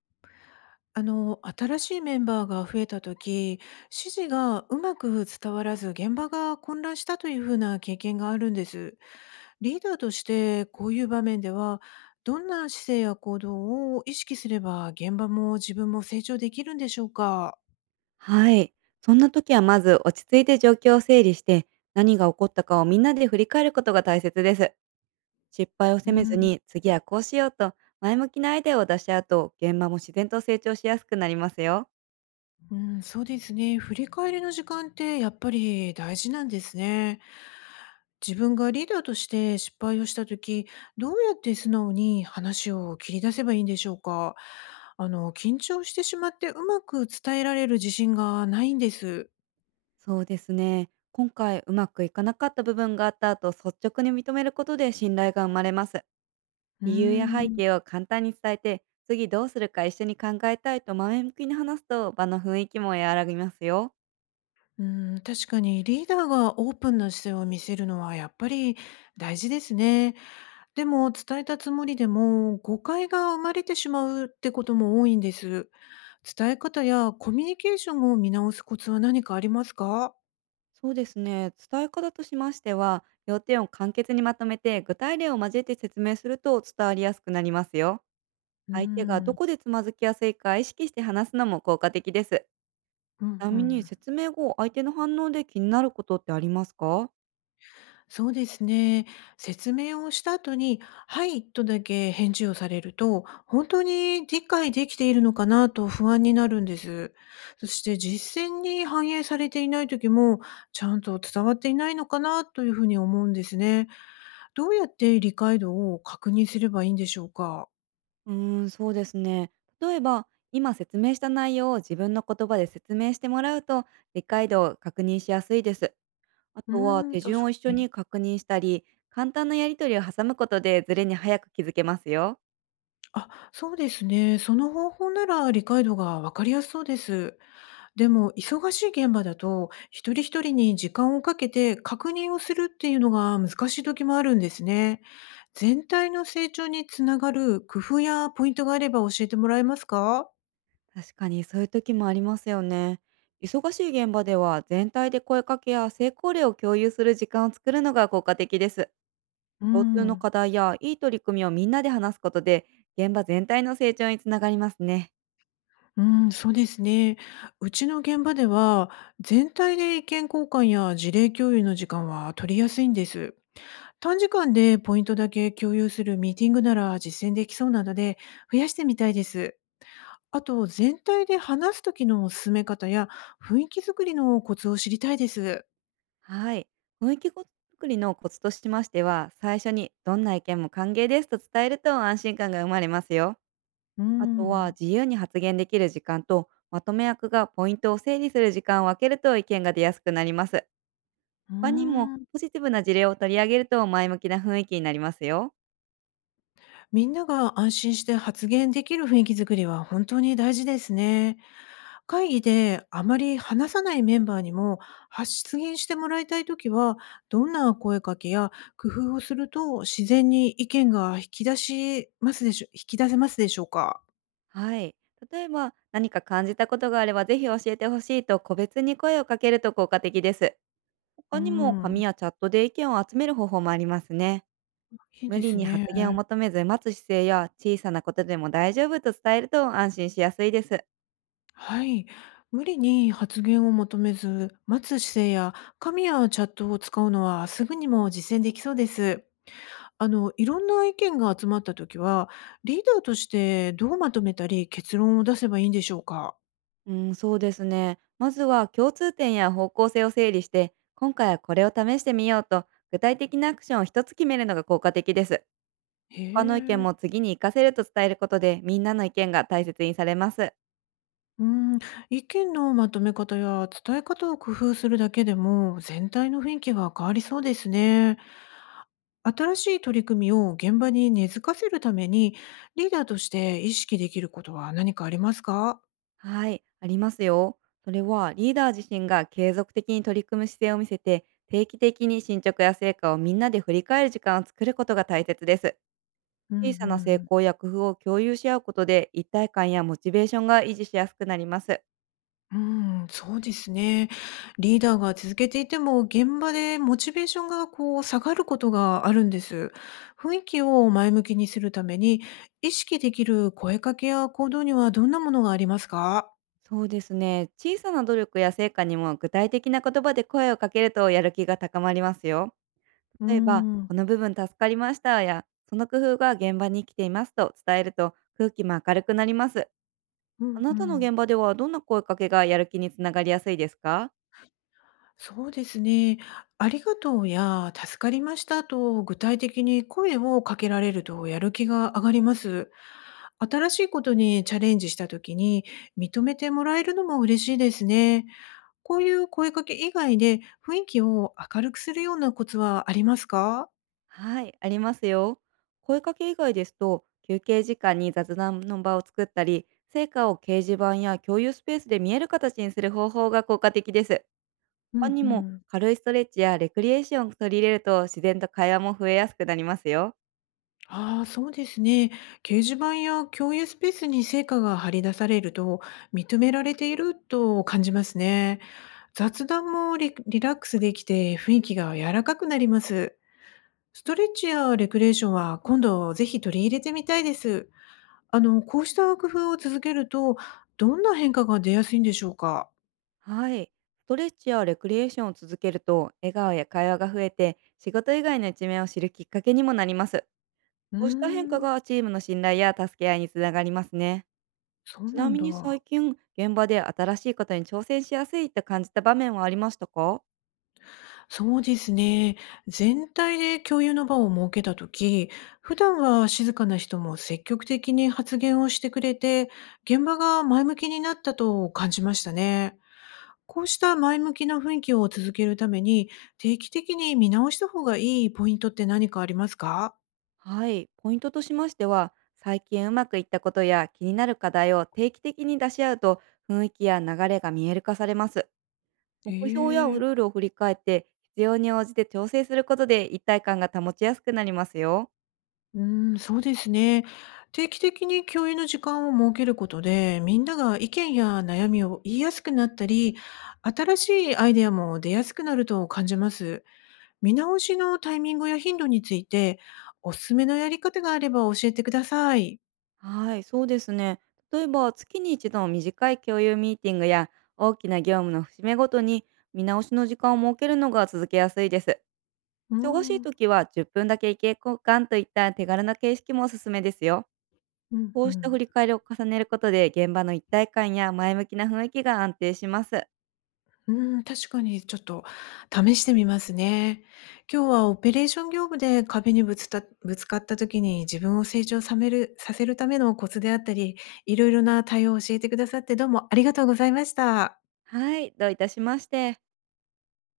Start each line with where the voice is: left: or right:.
left: 新しいメンバーが増えた時、指示がうまく伝わらず現場が混乱したというふうな経験があるんです。リーダーとしてこういう場面では、どんな姿勢や行動を意識すれば現場も自分も成長できるんでしょうか？
right: はい。そんな時はまず落ち着いて状況を整理して、何が起こったかをみんなで振り返ることが大切です。失敗を責
left: う
right: めず
left: ん。
right: に、次はこうしようと、前向きなアイデアを出し合うと、現場も自然と成長しやすくなりますよ。
left: うん、そうですね。振り返りの時間ってやっぱり大事なんですね。自分がリーダーとして失敗をした時、どうやって素直に話を切り出せばいいんでしょうか。緊張してしまってうまく伝えられる自信がないんです。
right: そうですね。今回うまくいかなかった部分があった後、率直に認めることで信頼が生まれます。
left: うー
right: 理由や背
left: ん。
right: 景を簡単に伝えて、次どうするか一緒に考えたいと前向きに話すと、場の雰囲気も和らぎますよ。
left: うん、確かにリーダーがオープンな姿勢を見せるのはやっぱり大事ですね。でも、伝えたつもりでも、誤解が生まれてしまうってことも多いんです。伝え方やコミュニケーションを見直すコツは何かありますか？
right: そうですね。伝え方としましては、要点を簡潔にまとめて、具体例を交えて説明すると伝わりやすくなりますよ。
left: うー
right: 相手がど
left: ん。
right: こでつまずきやすいか意識して話すのも効果的です。
left: う
right: ち
left: ん
right: な
left: う
right: みに
left: ん。
right: 説明後、相手の反応で気になることってありますか？
left: そうですね。説明をした後に、はい、とだけ返事をされると、本当に理解できているのかなと不安になるんです。そして実践に反映されていない時も、ちゃんと伝わっていないのかなというふうに思うんですね。どうやって理解度を確認すればいいんでしょうか？
right: うーそうですね。例えば、今説明した内容を自分の言葉で説明してもらうと、理解度を確認しやすいです。あ
left: う
right: とは、
left: ーん、
right: 手
left: 確
right: 順
left: か
right: を一緒
left: に。
right: に確認したり、簡単なやり取りを挟むことでズレに早く気づけますよ。
left: あ、そうですね。その方法なら理解度がわかりやすそうです。でも忙しい現場だと、一人一人に時間をかけて確認をするっていうのが難しい時もあるんですね。全体の成長につながる工夫やポイントがあれば教えてもらえますか？
right: 確かにそういう時もありますよね。忙しい現場では全体で声かけや成功例を共有する時間を作るのが効果的です。
left: う
right: 共通の
left: ん。
right: 課題やいい取り組みをみんなで話すことで、現場全体の成長につながりますね。
left: うん、そうですね。うちの現場では、全体で意見交換や事例共有の時間は取りやすいんです。短時間でポイントだけ共有するミーティングなら実践できそうなので、増やしてみたいです。あと、全体で話す時の進め方や雰囲気作りのコツを知りたいです。
right: はい。雰囲気作りのコツとしましては、最初にどんな意見も歓迎ですと伝えると安心感が生まれますよ。
left: う
right: あとは、
left: ん。
right: 自由に発言できる時間とまとめ役がポイントを整理する時間を分けると意見が出やすくなります。
left: う
right: 他にも
left: ーん。
right: ポジティブな事例を取り上げると前向きな雰囲気になりますよ。
left: みんなが安心して発言できる雰囲気作りは本当に大事ですね。会議であまり話さないメンバーにも発言してもらいたいときは、どんな声かけや工夫をすると自然に意見が引き出しますでしょ、引き出せますでしょうか。
right: はい。例えば、何か感じたことがあればぜひ教えてほしいと個別に声をかけると効果的です。
left: う
right: 他にも紙
left: ん。
right: やチャットで意見を集める方法もありますね。
left: いい
right: 無
left: で
right: 理
left: す
right: に発
left: ね。
right: 言を求めず待つ姿勢や、小さなことでも大丈夫と伝えると安心しやすいです。
left: はい。無理に発言を求めず、待つ姿勢や紙やチャットを使うのはすぐにも実践できそうです。いろんな意見が集まったときは、リーダーとしてどうまとめたり結論を出せばいいんでしょうか？
right: うん、そうですね。まずは共通点や方向性を整理して、今回はこれを試してみようと具体的なアクションを一つ決めるのが効果的です。
left: へ
right: 他の意見
left: え。
right: も次に活かせると伝えることで、みんなの意見が大切にされます。
left: うん、意見のまとめ方や伝え方を工夫するだけでも全体の雰囲気が変わりそうですね。新しい取り組みを現場に根付かせるためにリーダーとして意識できることは何かありますか？
right: はい、ありますよ。それは、リーダー自身が継続的に取り組む姿勢を見せて、定期的に進捗や成果をみんなで振り返る時間を作ることが大切です。
left: うんう
right: 小さな成
left: ん。
right: 功や工夫を共有し合うことで、一体感やモチベーションが維持しやすくなります。
left: うん、そうですね。リーダーが続けていても、現場でモチベーションがこう下がることがあるんです。雰囲気を前向きにするために、意識できる声かけや行動にはどんなものがありますか？
right: そうですね。小さな努力や成果にも具体的な言葉で声をかけるとやる気が高まりますよ。
left: う
right: 例えば、
left: ん。
right: この部分助かりましたや、その工夫が現場に生きていますと伝えると空気も明るくなります。
left: うんう
right: あなたの
left: ん。
right: 現場ではどんな声かけがやる気につながりやすいですか？
left: そうですね。ありがとうや助かりましたと具体的に声をかけられるとやる気が上がります。新しいことにチャレンジした時に認めてもらえるのも嬉しいですね。こういう声かけ以外で雰囲気を明るくするようなコツはありますか？
right: はい、ありますよ。声かけ以外ですと、休憩時間に雑談の場を作ったり、成果を掲示板や共有スペースで見える形にする方法が効果的です。
left: う
right: 他
left: ん
right: に
left: う
right: も
left: ん。
right: 軽いストレッチやレクリエーションを取り入れると自然と会話も増えやすくなりますよ。
left: ああ、そうですね。掲示板や共有スペースに成果が張り出されると認められていると感じますね。雑談もリラックスできて雰囲気が柔らかくなります。ストレッチやレクリエーションは今度ぜひ取り入れてみたいです。こうした工夫を続けるとどんな変化が出やすいんでしょうか？
right: はい。ストレッチやレクリエーションを続けると、笑顔や会話が増えて、仕事以外の一面を知るきっかけにもなります。
left: うー
right: こうした変化
left: ん、
right: がチームの信頼や助け合いにつながりますね。
left: そう
right: ち
left: な
right: な
left: ん
right: みに最
left: だ。
right: 近、現場で新しいことに挑戦しやすいと感じた場面はありましたか？
left: そうですね。全体で共有の場を設けたとき、普段は静かな人も積極的に発言をしてくれて、現場が前向きになったと感じましたね。こうした前向きな雰囲気を続けるために、定期的に見直した方がいいポイントって何かありますか？
right: はい。ポイントとしましては、最近うまくいったことや気になる課題を定期的に出し合うと、雰囲気や流れが見える化されます。
left: へ
right: 目標やル
left: え。
right: ールを振り返って、必要に応じて調整することで一体感が保ちやすくなりますよ。
left: うーん、そうですね。定期的に共有の時間を設けることで、みんなが意見や悩みを言いやすくなったり、新しいアイデアも出やすくなると感じます。見直しのタイミングや頻度について、おすすめのやり方があれば教えてください。
right: はい、そうですね。例えば、月に一度の短い共有ミーティングや、大きな業務の節目ごとに見直しの時間を設けるのが続けやすいです。
left: うー
right: 忙しい
left: ん、
right: 時は10分だけ意見交換といった手軽な形式もおすすめですよ。
left: うん
right: こ
left: う
right: うした振
left: ん。
right: り返りを重ねることで、現場の一体感や前向きな雰囲気が安定します。
left: うーん、確かにちょっと試してみますね。今日はオペレーション業務で壁にぶつかった時に自分を成長さめるさせるためのコツであったり、いろいろな対応を教えてくださってどうもありがとうございました。
right: はい、どういたしまして。